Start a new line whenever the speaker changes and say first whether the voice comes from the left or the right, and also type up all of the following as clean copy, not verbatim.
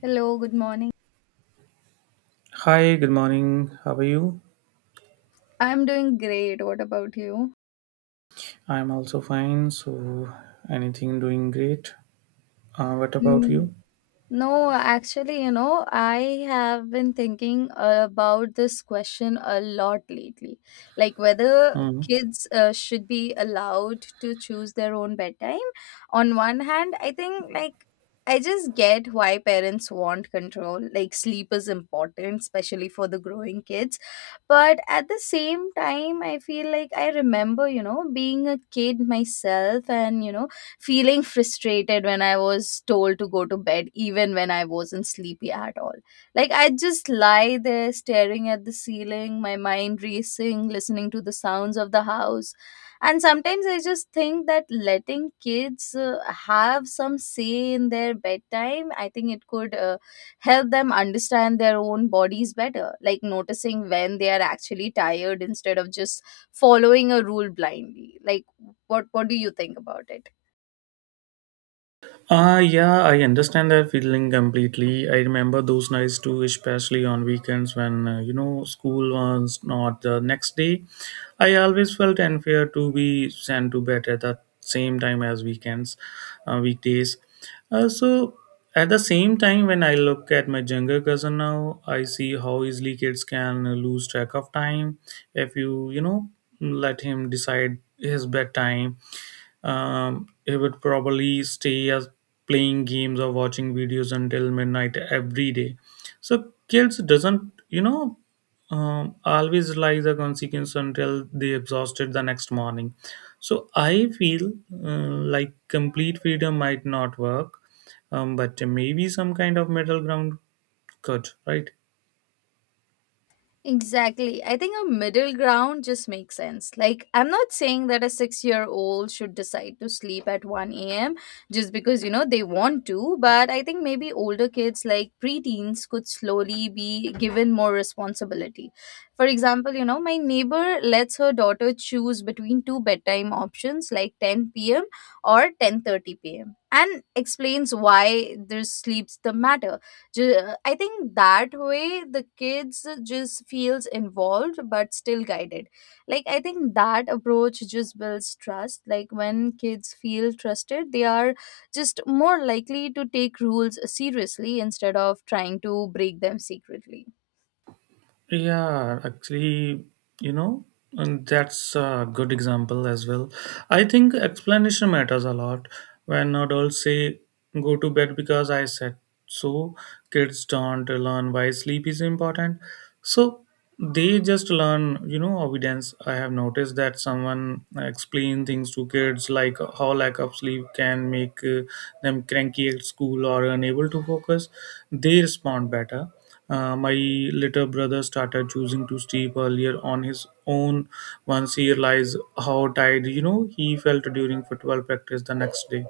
left: Hello, good morning.
right: Hi, good morning. How are you?
left: I'm doing great. What about you?
right: I'm also fine. Anything doing great? What about
left: Hmm.
right: you?
left: No, actually, you know, I have been thinking about this question a lot lately. Like whether
right: Mm-hmm.
left: kids should be allowed to choose their own bedtime. On one hand, I think like I just get why parents want control. Like sleep is important, especially for the growing kids. But at the same time, I feel like I remember, you know, being a kid myself and, you know, feeling frustrated when I was told to go to bed, even when I wasn't sleepy at all. Like, I just lie there staring at the ceiling, my mind racing, listening to the sounds of the house. And sometimes I just think that letting kids have some say in their bedtime, I think it could help them understand their own bodies better, like noticing when they are actually tired instead of just following a rule blindly. Like, what do you think about it?
right: Yeah, I understand that feeling completely. I remember those nights too, especially on weekends when, you know, school was not the next day. I always felt unfair to be sent to bed at the same time as weekends, weekdays. Uh, so, at the same time, when I look at my younger cousin now, I see how easily kids can lose track of time if you, you know, let him decide his bedtime. He would probably stay as playing games or watching videos until midnight every day. So kids doesn't, you know, always like the consequence until they exhausted the next morning. So I feel uh, like complete freedom might not work, but maybe some kind of middle ground could, right?
left: Exactly. I think a middle ground just makes sense. Like, I'm not saying that a 6 year old should decide to sleep at 1 a.m. just because, you know, they want to, but I think maybe older kids, like preteens, could slowly be given more responsibility. For example, you know, my neighbor lets her daughter choose between two bedtime options like 10 p.m. or 10:30 p.m. and explains why their sleeps the matter. I think that way the kids just feels involved but still guided. Like I think that approach just builds trust. Like when kids feel trusted, they are just more likely to take rules seriously instead of trying to break them secretly.
right: Yeah, actually, you know, and that's a good example as well. I think explanation matters a lot. When adults say, go to bed because I said so, kids don't learn why sleep is important. So they just learn, you know, evidence. I have noticed that someone explain things to kids like how lack of sleep can make them cranky at school or unable to focus. They respond better. My little brother started choosing to sleep earlier on his own once he realized how tired you know he felt during football practice the next day.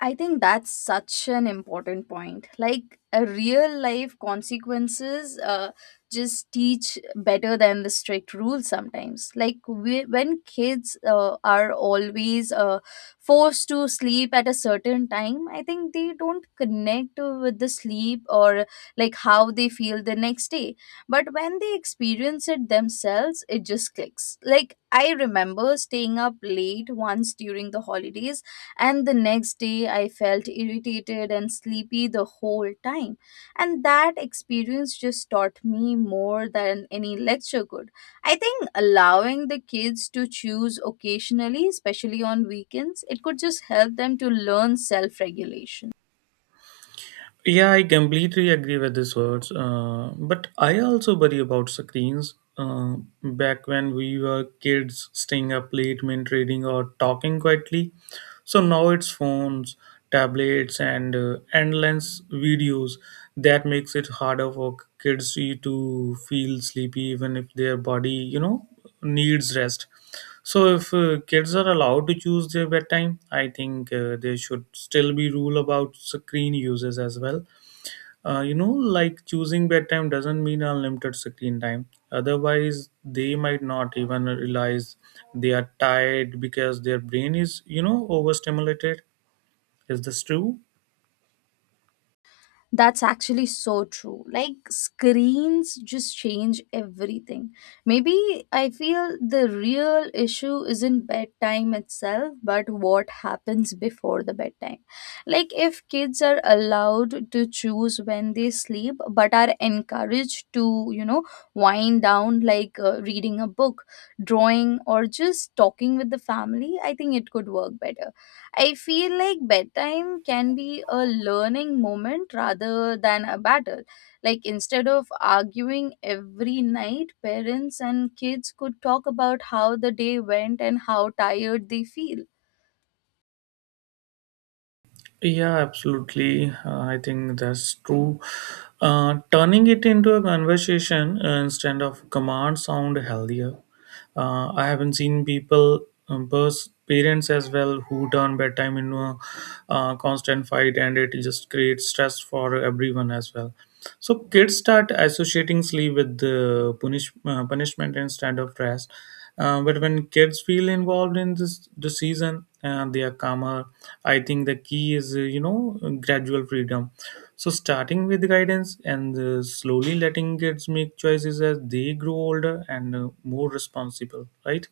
left: I think that's such an important point. Like a real life consequences just teach better than the strict rules sometimes. Like we, when kids are always forced to sleep at a certain time, I think they don't connect with the sleep or like how they feel the next day. But when they experience it themselves, it just clicks. Like I remember staying up late once during the holidays and the next day I felt irritated and sleepy the whole time. And that experience just taught me more than any lecture could. I think allowing the kids to choose occasionally, especially on weekends, it could just help them to learn self regulation.
right: Yeah, I completely agree with these words. But I also worry about screens. Back when we were kids, staying up late, meant reading or talking quietly. So now it's phones, tablets, and endless videos. That makes it harder for kids to feel sleepy, even if their body, you know, needs rest. So if kids are allowed to choose their bedtime, I think there should still be rule about screen uses as well. You know, like choosing bedtime doesn't mean unlimited screen time. Otherwise, they might not even realize they are tired because their brain is, you know, overstimulated. Is this true?
left: That's actually so true. Like screens just change everything. Maybe I feel the real issue isn't bedtime itself, but what happens before the bedtime. Like if kids are allowed to choose when they sleep, but are encouraged to, you know, wind down like reading a book, drawing, or just talking with the family, I think it could work better. I feel like bedtime can be a learning moment rather than a battle. Like, instead of arguing every night, parents and kids could talk about how the day went and how tired they feel.
right: Yeah, absolutely. I think that's true. Turning it into a conversation instead of command sound healthier. I haven't seen people, parents as well, who turn bedtime into a constant fight, and it just creates stress for everyone as well. So kids start associating sleep with the punishment instead of rest. But when kids feel involved in this the season, they are calmer. I think the key is you know gradual freedom. So starting with guidance and slowly letting kids make choices as they grow older and more responsible. Right?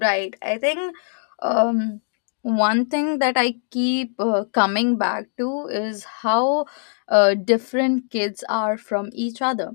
left: Right. I think um, one thing that I keep coming back to is how different kids are from each other.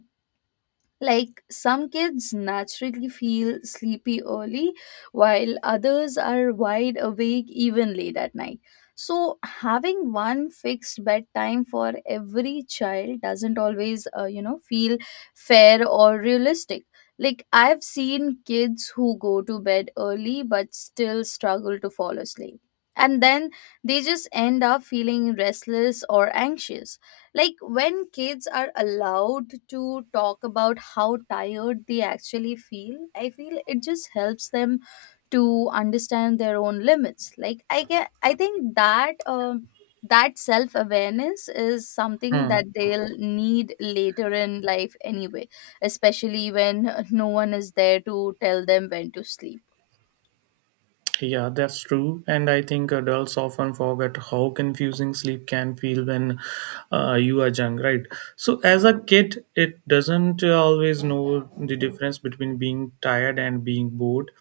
left: Like some kids naturally feel sleepy early, while others are wide awake even late at night. So, having one fixed bedtime for every child doesn't always, you know, feel fair or realistic. Like, I've seen kids who go to bed early but still struggle to fall asleep. And then they just end up feeling restless or anxious, like when kids are allowed to talk about how tired they actually feel, I feel it just helps them to understand their own limits. Like I get, I think that that self awareness is something
right: Hmm.
left: that they'll need later in life anyway, especially when no one is there to tell them when to sleep.
right: Yeah, that's true. And I think adults often forget how confusing sleep can feel when you are young, right? So, as a kid, it doesn't always know the difference between being tired and being bored.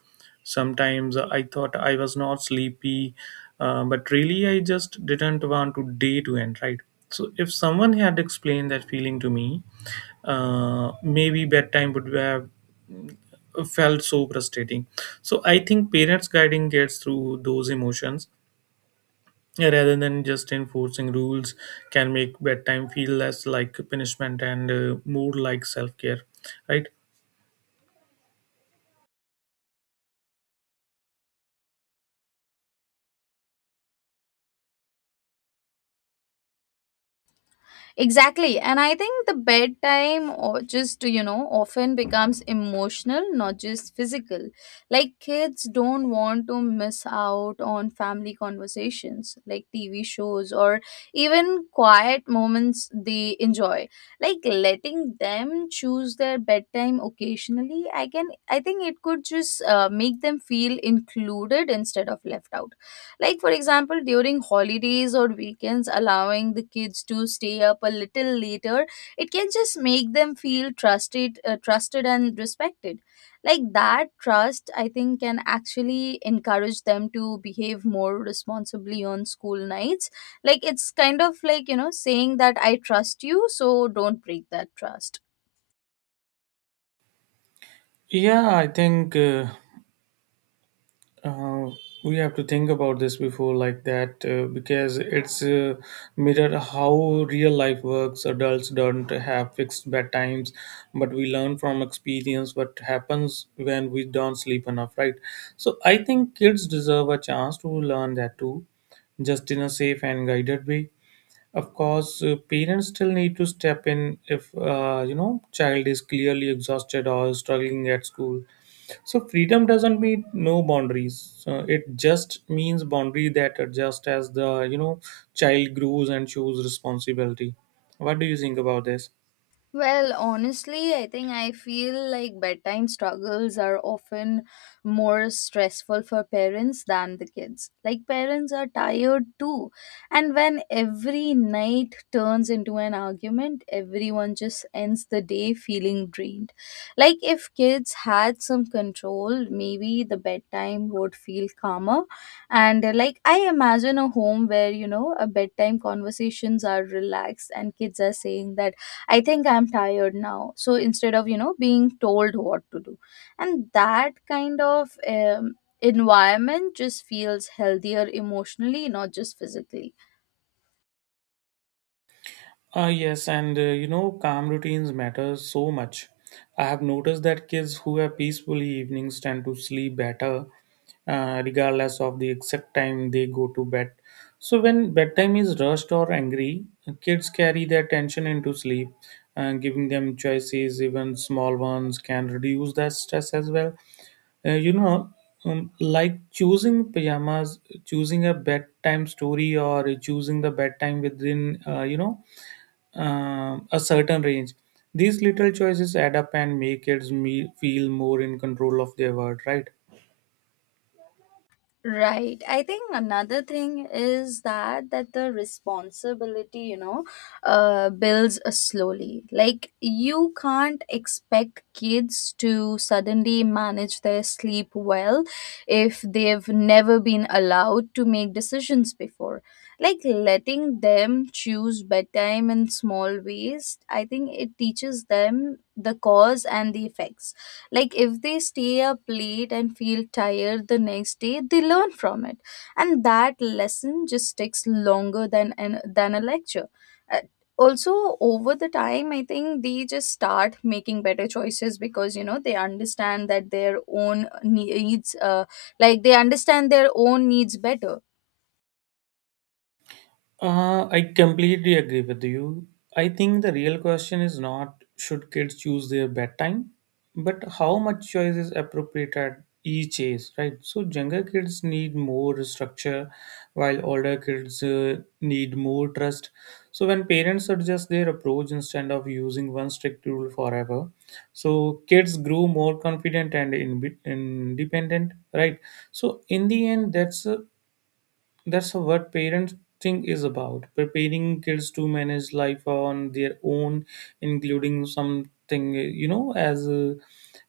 right: Sometimes I thought I was not sleepy, but really I just didn't want to day to end, right? So, if someone had explained that feeling to me, maybe bedtime would have felt so frustrating. So I think parents guiding kids through those emotions rather than just enforcing rules can make bedtime feel less like punishment and more like self care, right?
left: Exactly. And I think the bedtime or just, you know, often becomes emotional, not just physical. Like kids don't want to miss out on family conversations, like TV shows or even quiet moments they enjoy. Like letting them choose their bedtime occasionally, I think it could just make them feel included instead of left out. Like, for example, during holidays or weekends, allowing the kids to stay up a little later, it can just make them feel trusted, trusted and respected. Like that trust, I think, can actually encourage them to behave more responsibly on school nights. Like, it's kind of like, you know, saying that I trust you, so don't break that trust.
right: Yeah, I think. Uh, we have to think about this before like that because it's mirror how real life works. Adults don't have fixed bedtimes, but we learn from experience what happens when we don't sleep enough, right? So I think kids deserve a chance to learn that too, just in a safe and guided way. Of course, parents still need to step in if, you know, child is clearly exhausted or struggling at school. So freedom doesn't mean no boundaries. It just means boundary that adjust as the you know child grows and shows responsibility. What do you think about this?
left: Well, honestly, I think I feel like bedtime struggles are often more stressful for parents than the kids. Like, parents are tired too. And when every night turns into an argument, everyone just ends the day feeling drained. Like, if kids had some control, maybe the bedtime would feel calmer. And, like, I imagine a home where, you know, a bedtime conversations are relaxed and kids are saying that I think I'm tired now. So instead of, you know, being told what to do. And that kind of environment just feels healthier emotionally, not just physically.
right: Yes, and you know calm routines matter so much. I have noticed that kids who have peaceful evenings tend to sleep better regardless of the exact time they go to bed. So, when bedtime is rushed or angry, kids carry their tension into sleep, and giving them choices, even small ones, can reduce that stress as well. You know, like choosing pajamas, choosing a bedtime story, or choosing the bedtime within, you know, a certain range. These little choices add up and make feel more in control of their world, right?
left: Right. I think another thing is that the responsibility, you know, builds slowly. Like you can't expect kids to suddenly manage their sleep well if they've never been allowed to make decisions before. Like letting them choose bedtime in small ways, I think it teaches them the cause and the effects. Like if they stay up late and feel tired the next day, they learn from it, and that lesson just takes longer than than a lecture. Uh, Also over the time, I think they just start making better choices because, you know, they understand that their own needs like they understand their own needs better.
right: I completely agree with you. I think the real question is not should kids choose their bedtime, but how much choice is appropriate at each age, right? So younger kids need more structure, while older kids need more trust. So when parents adjust their approach instead of using one strict rule forever, so kids grow more confident and independent, right? So in the end, that's what parenting is about preparing kids to manage life on their own, including something, you know, as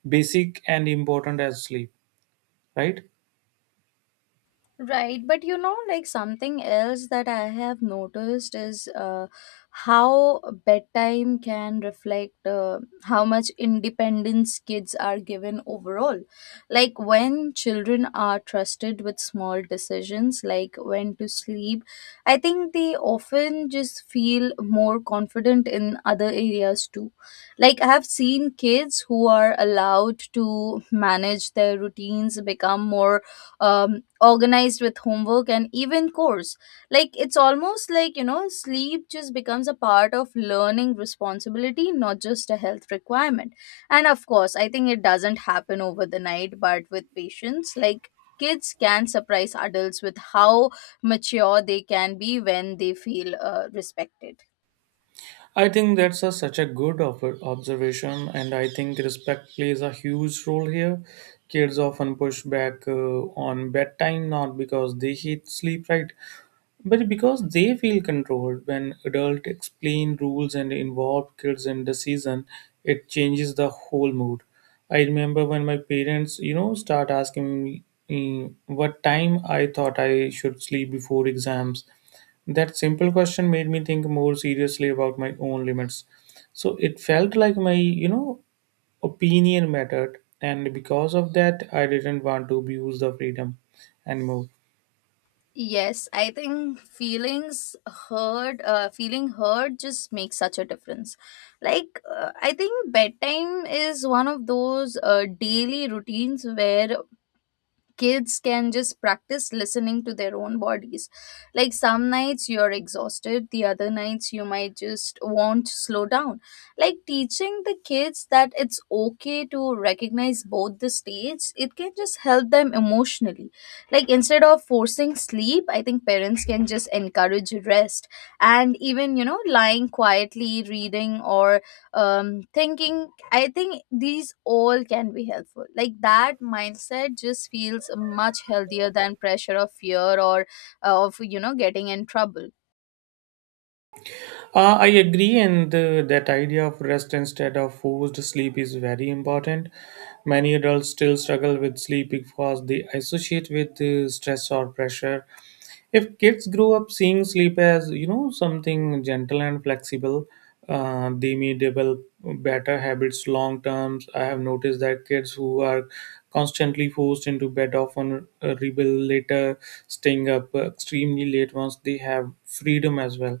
right: basic and important as sleep, right?
left: Right, but you know, like something else that I have noticed is how bedtime can reflect how much independence kids are given overall. Like when children are trusted with small decisions, like when to sleep, I think they often just feel more confident in other areas too. Like I have seen kids who are allowed to manage their routines become more organized with homework and even course. Like it's almost like, you know, sleep just becomes a part of learning responsibility, not just a health requirement. And of course I think it doesn't happen over the night, but with patience, like kids can surprise adults with how mature they can be when they feel respected.
right: I think that's a, such a good observation, and I think respect plays a huge role here. Kids often push back on bedtime not because they hate sleep, right? But because they feel controlled. When adults explain rules and involve kids in decision, it changes the whole mood. I remember when my parents, you know, start asking me what time I thought I should sleep before exams. That simple question made me think more seriously about my own limits. So it felt like my, you know, opinion mattered, and because of that, I didn't want to abuse the freedom anymore.
left: Yes, I think feeling heard just makes such a difference. Like, I think bedtime is one of those daily routines where kids can just practice listening to their own bodies. Like some nights you're exhausted, the other nights you might just want to slow down. Like teaching the kids that it's okay to recognize both the states, it can just help them emotionally. Like instead of forcing sleep, I think parents can just encourage rest and even, you know, lying quietly, reading or thinking, I think these all can be helpful. Like that mindset just feels much healthier than pressure of fear or of, you know, getting in trouble.
right: I agree, and that idea of rest instead of forced sleep is very important. Many adults still struggle with sleep because they associate with stress or pressure. If kids grow up seeing sleep as you know something gentle and flexible, they may develop better habits long terms. I have noticed that kids who are constantly forced into bed often rebel later, staying up extremely late once they have freedom as well.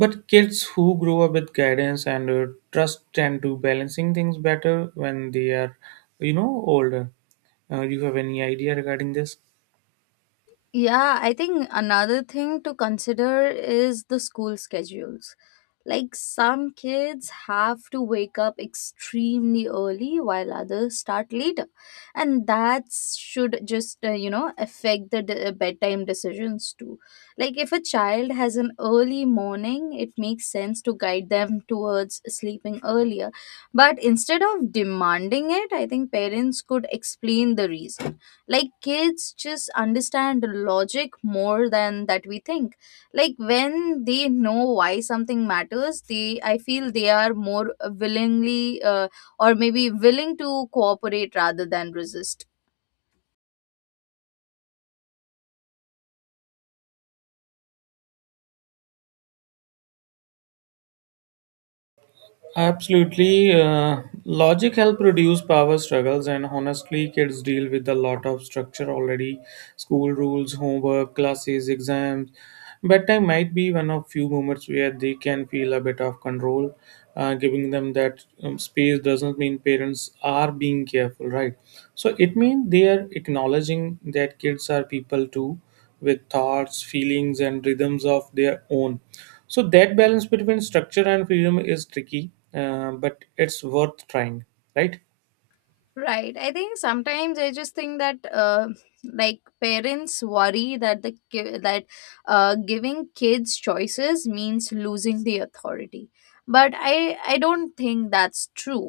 right: But kids who grow up with guidance and trust tend to balancing things better when they are, you know, older. You have any idea regarding this?
left: Yeah, I think another thing to consider is the school schedules. Like some kids have to wake up extremely early while others start later. And that should just, you know, affect the bedtime decisions too. Like if a child has an early morning, it makes sense to guide them towards sleeping earlier. But instead of demanding it, I think parents could explain the reason. Like kids just understand logic more than that we think. Like when they know why something matters, they, I feel, they are more willingly or maybe willing to cooperate rather than resist.
right: Absolutely. Logic help reduce power struggles, and honestly, kids deal with a lot of structure already. School rules, homework, classes, exams. Bedtime might be one of few moments where they can feel a bit of control. Giving them that space doesn't mean parents are being careful, right? So it means they are acknowledging that kids are people too, with thoughts, feelings, and rhythms of their own. So, that balance between structure and freedom is tricky, but it's worth trying, right?
left: Right, I think sometimes I just think that like parents worry that giving kids choices means losing the authority, but I don't think that's true.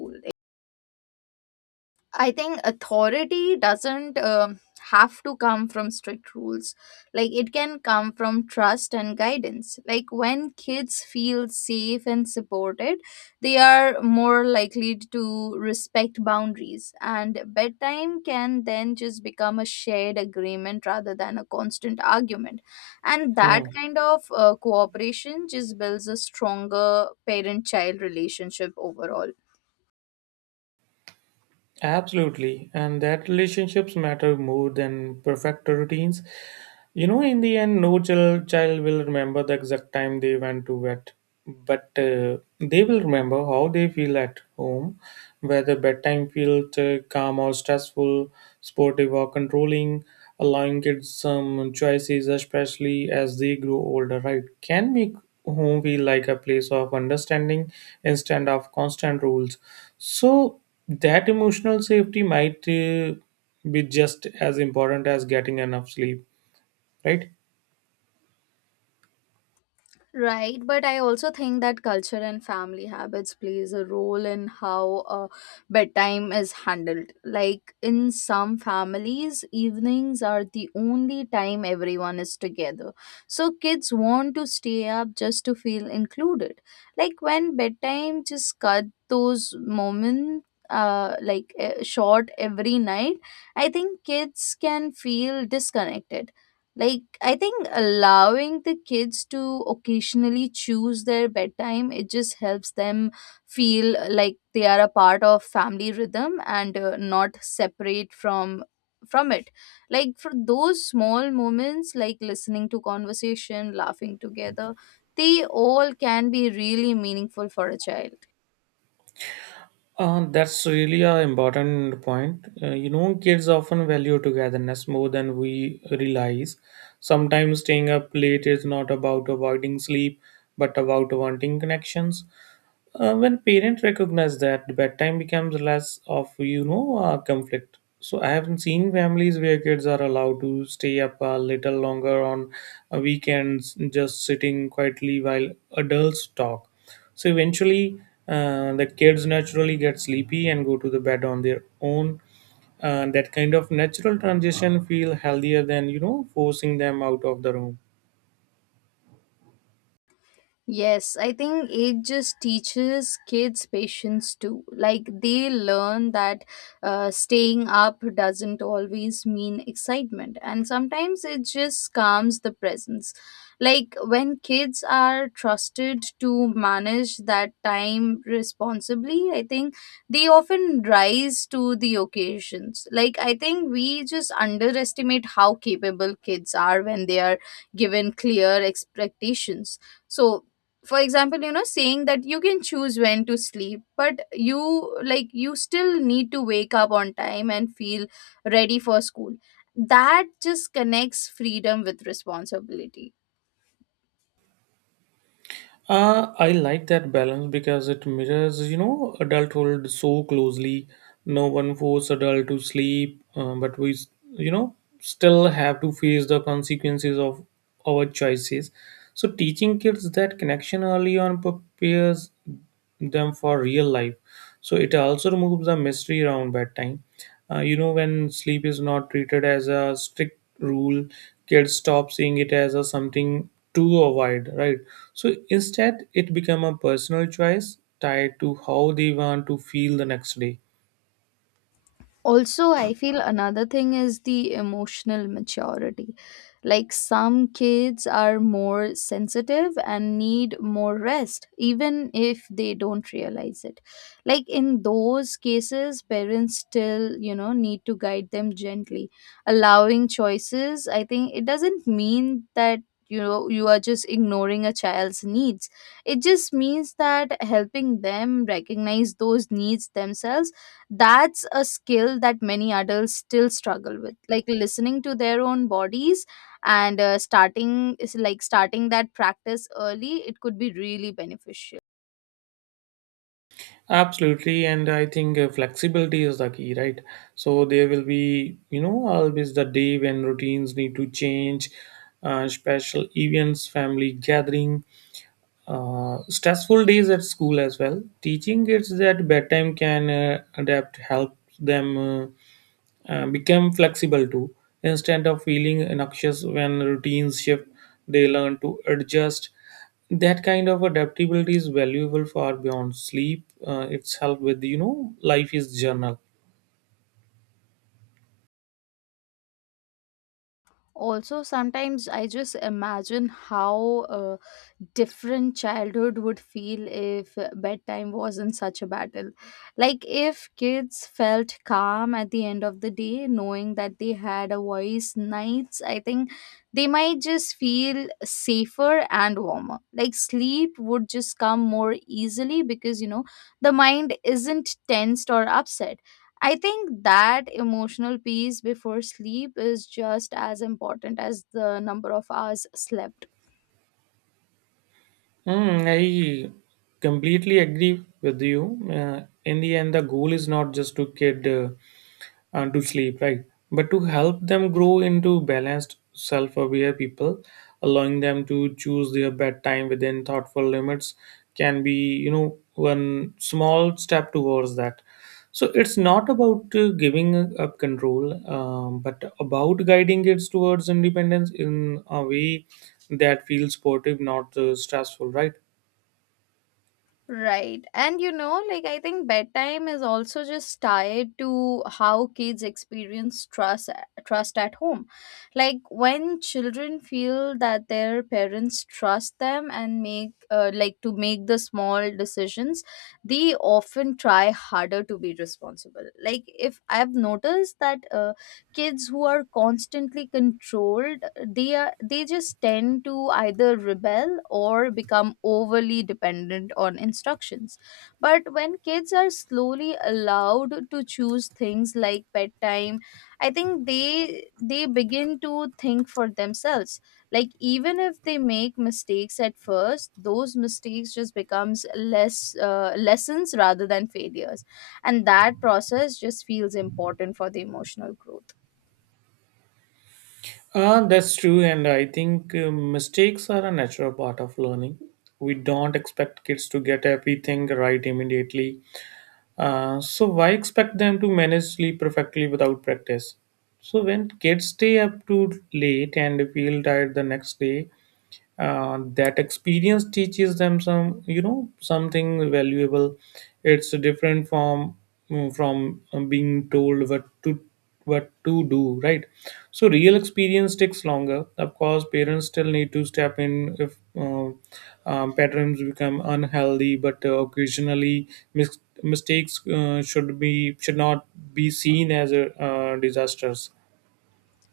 left: I think authority doesn't have to come from strict rules. Like it can come from trust and guidance. Like when kids feel safe and supported, they are more likely to respect boundaries. And bedtime can then just become a shared agreement rather than a constant argument. And that
right: Hmm.
left: kind of cooperation just builds a stronger parent child relationship overall.
right: Absolutely. And that relationships matter more than perfect routines. You know, in the end, no child, child will remember the exact time they went to bed, but they will remember how they feel at home, whether bedtime felt calm or stressful, sportive or controlling. Allowing kids some choices, especially as they grow older, right, can make home feel like a place of understanding instead of constant rules. So that emotional safety might be just as important as getting enough sleep, right?
left: Right, but I also think that culture and family habits plays a role in how bedtime is handled. Like in some families, evenings are the only time everyone is together. So kids want to stay up just to feel included. Like when bedtime just cut those moments short every night, I think kids can feel disconnected. Like, I think allowing the kids to occasionally choose their bedtime, it just helps them feel like they are a part of family rhythm and, not separate from it. Like for those small moments, like listening to conversation, laughing together, they all can be really meaningful for a child.
right: That's really an important point. You know, kids often value togetherness more than we realize. Sometimes staying up late is not about avoiding sleep, but about wanting connections. When parents recognize that, bedtime becomes less of you know conflict. So I haven't seen families where kids are allowed to stay up a little longer on weekends, just sitting quietly while adults talk. So eventually, the kids naturally get sleepy and go to the bed on their own. That kind of natural transition feel healthier than you know forcing them out of the room.
left: Yes, I think it just teaches kids patience too. Like they learn that staying up doesn't always mean excitement, and sometimes it just calms the presence. Like when kids are trusted to manage that time responsibly, I think they often rise to the occasions. Like I think we just underestimate how capable kids are when they are given clear expectations. So for example, you know, saying that you can choose when to sleep but you, like you still need to wake up on time and feel ready for school. That just connects freedom with responsibility.
right: I like that balance because it mirrors, you know, adulthood so closely. No one force adult to sleep, you know, still have to face the consequences of our choices. So teaching kids that connection early on prepares them for real life. So it also removes the mystery around bedtime. You know, when sleep is not treated as a strict rule, kids stop seeing it as a something to avoid, right? So instead, it become a personal choice tied to how they want to feel the next day.
left: Also, I feel another thing is the emotional maturity. Like some kids are more sensitive and need more rest even if they don't realize it. Like in those cases parents still, you know, need to guide them gently. Allowing choices, I think it doesn't mean that, you know, you are just ignoring a child's needs. It just means that helping them recognize those needs themselves. That's a skill that many adults still struggle with, like listening to their own bodies. And starting is like starting that practice early, it could be really beneficial.
right: Absolutely, and I think flexibility is the key, right? So there will be, you know, always the day when routines need to change, special events, family gathering, stressful days at school as well. Teaching kids that bedtime can adapt helps them. Become flexible too. Instead of feeling noxious when routines shift, they learn to adjust. That kind of adaptability is valuable far beyond sleep. It's helped with life is journal.
left: Also sometimes I just imagine how, different childhood would feel if bedtime wasn't such a battle. Like if kids felt calm at the end of the day knowing that they had a voice nights, I think they might just feel safer and warmer. Like sleep would just come more easily because, you know, the mind isn't tensed or upset. I think that emotional peace before sleep is just as important as the number of hours slept.
right: Hmm, I completely agree with you. In the end, the goal is not just to get to sleep, right? But to help them grow into balanced, self aware people. Allowing them to choose their bedtime within thoughtful limits can be, one small step towards that. So it's not about giving up control, but about guiding kids towards independence in a way that feels supportive, not stressful, right?
left: Right. And you know, like I think bedtime is also just tied to how kids experience trust at home. Like when children feel that their parents trust them and make like to make the small decisions, they often try harder to be responsible. Like if I've noticed that kids who are constantly controlled, they just tend to either rebel or become overly dependent on instructions. But when kids are slowly allowed to choose things like bedtime, I think they begin to think for themselves. Like even if they make mistakes at first, those mistakes just becomes less lessons rather than failures. And that process just feels important for the emotional growth.
right: That's true, and I think mistakes are a natural part of learning. We don't expect kids to get everything right immediately. So, why expect them to manage sleep perfectly without practice? So, when kids stay up too late and feel tired the next day, that experience teaches them something valuable. It's different from being told what to do, right? So real experience takes longer. Of course, parents still need to step in if patterns become unhealthy, but occasionally mistakes should not be seen as a disasters.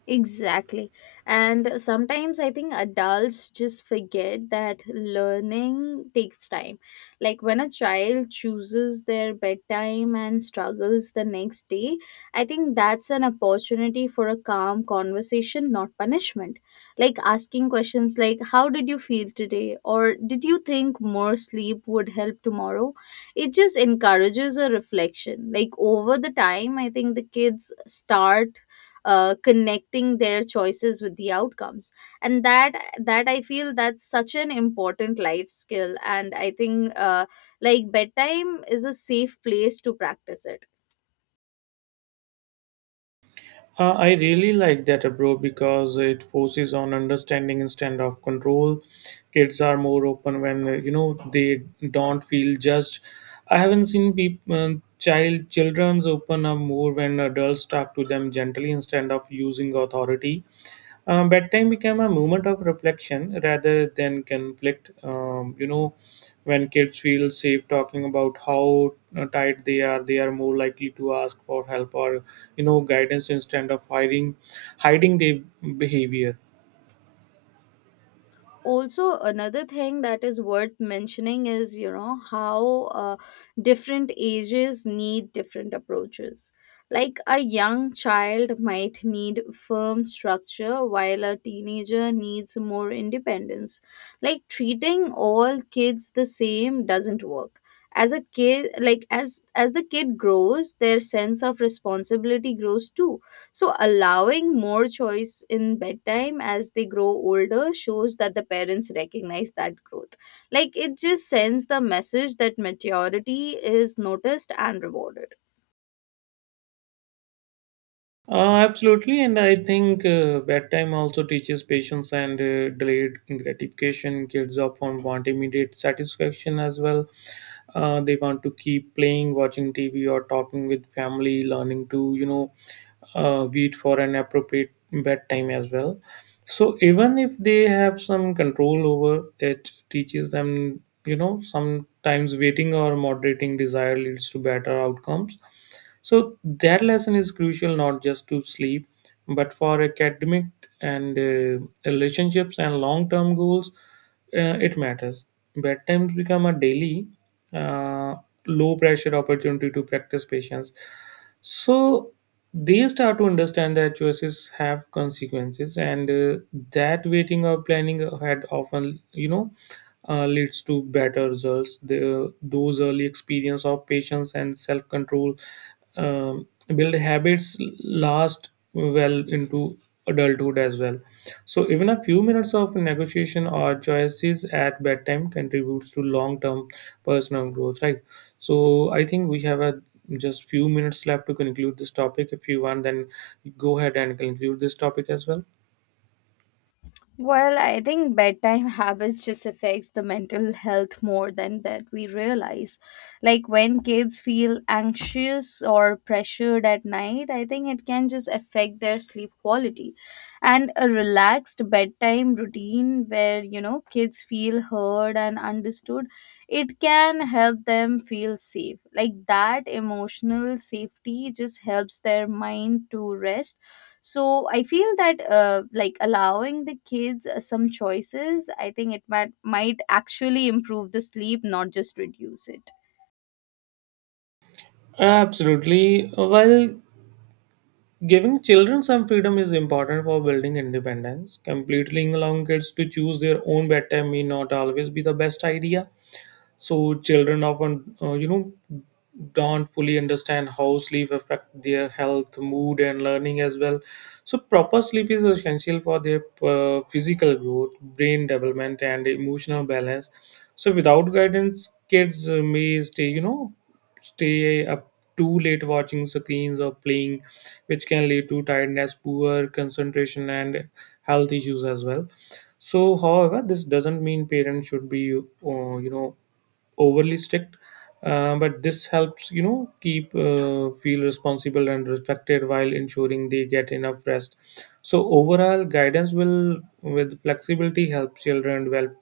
left: Exactly. And sometimes I think adults just forget that learning takes time. Like when a child chooses their bedtime and struggles the next day, I think that's an opportunity for a calm conversation, not punishment. Like asking questions like, "How did you feel today?" or "Did you think more sleep would help tomorrow?" It just encourages a reflection. Like over the time, I think the kids start connecting their choices with the outcomes. And that, I feel that's such an important life skill. And I think like bedtime is a safe place to practice it.
right: I really like that approach because it forces on understanding instead of control. Kids are more open when they don't feel judged. I haven't seen people, children's open up more when adults talk to them gently instead of using authority. Bedtime became a moment of reflection rather than conflict. When kids feel safe talking about how tired they are more likely to ask for help or guidance instead of hiding their behavior.
left: Also another thing that is worth mentioning is, you know, how different ages need different approaches. Like a young child might need firm structure while a teenager needs more independence. Like treating all kids the same doesn't work. As a kid, like as the kid grows, their sense of responsibility grows too. So allowing more choice in bedtime as they grow older shows that the parents recognize that growth. Like, it just sends the message that maturity is noticed and rewarded.
right: Absolutely, and I think bedtime also teaches patience and delayed gratification. Kids often want immediate satisfaction as well. They want to keep playing, watching TV, or talking with family, learning to wait for an appropriate bedtime as well. So even if they have some control over it, teaches them sometimes waiting or moderating desire leads to better outcomes. So that lesson is crucial not just to sleep, but for academic and relationships and long-term goals. It matters. Bedtimes become a daily, uh, low-pressure opportunity to practice patience. So they start to understand that choices have consequences, and that waiting or planning ahead often, leads to better results. Those early experience of patience and self control um, build habits last well into adulthood as well. So even a few minutes of negotiation or choices at bedtime contributes to long term personal growth, right? So I think we have a just few minutes left to conclude this topic. If you want, then go ahead and conclude this topic as well.
left: Well, I think bedtime habits just affects the mental health more than that we realize. Like when kids feel anxious or pressured at night, I think it can just affect their sleep quality. And a relaxed bedtime routine where, you know, kids feel heard and understood, it can help them feel safe. Like that emotional safety just helps their mind to rest. So I feel that, like allowing the kids some choices, I think it might actually improve the sleep, not just reduce it.
right: Absolutely. While giving children some freedom is important for building independence, completely allowing kids to choose their own bedtime may not always be the best idea. So children often don't fully understand how sleep affect their health, mood and learning as well. So proper sleep is essential for their physical growth, brain development and emotional balance. So without guidance, kids may stay stay up too late watching screens or playing, which can lead to tiredness, poor concentration and health issues as well. So however, this doesn't mean parents should be overly strict. But this helps keep feel responsible and respected while ensuring they get enough rest. So overall, guidance will with flexibility help children develop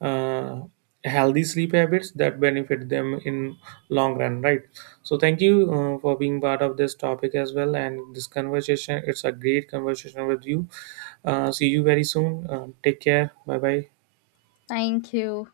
right: uh, healthy sleep habits that benefit them in long run, right? So thank you for being part of this topic as well, and this conversation, it's a great conversation with you. See you very soon. Take care, bye bye.
left: Thank you.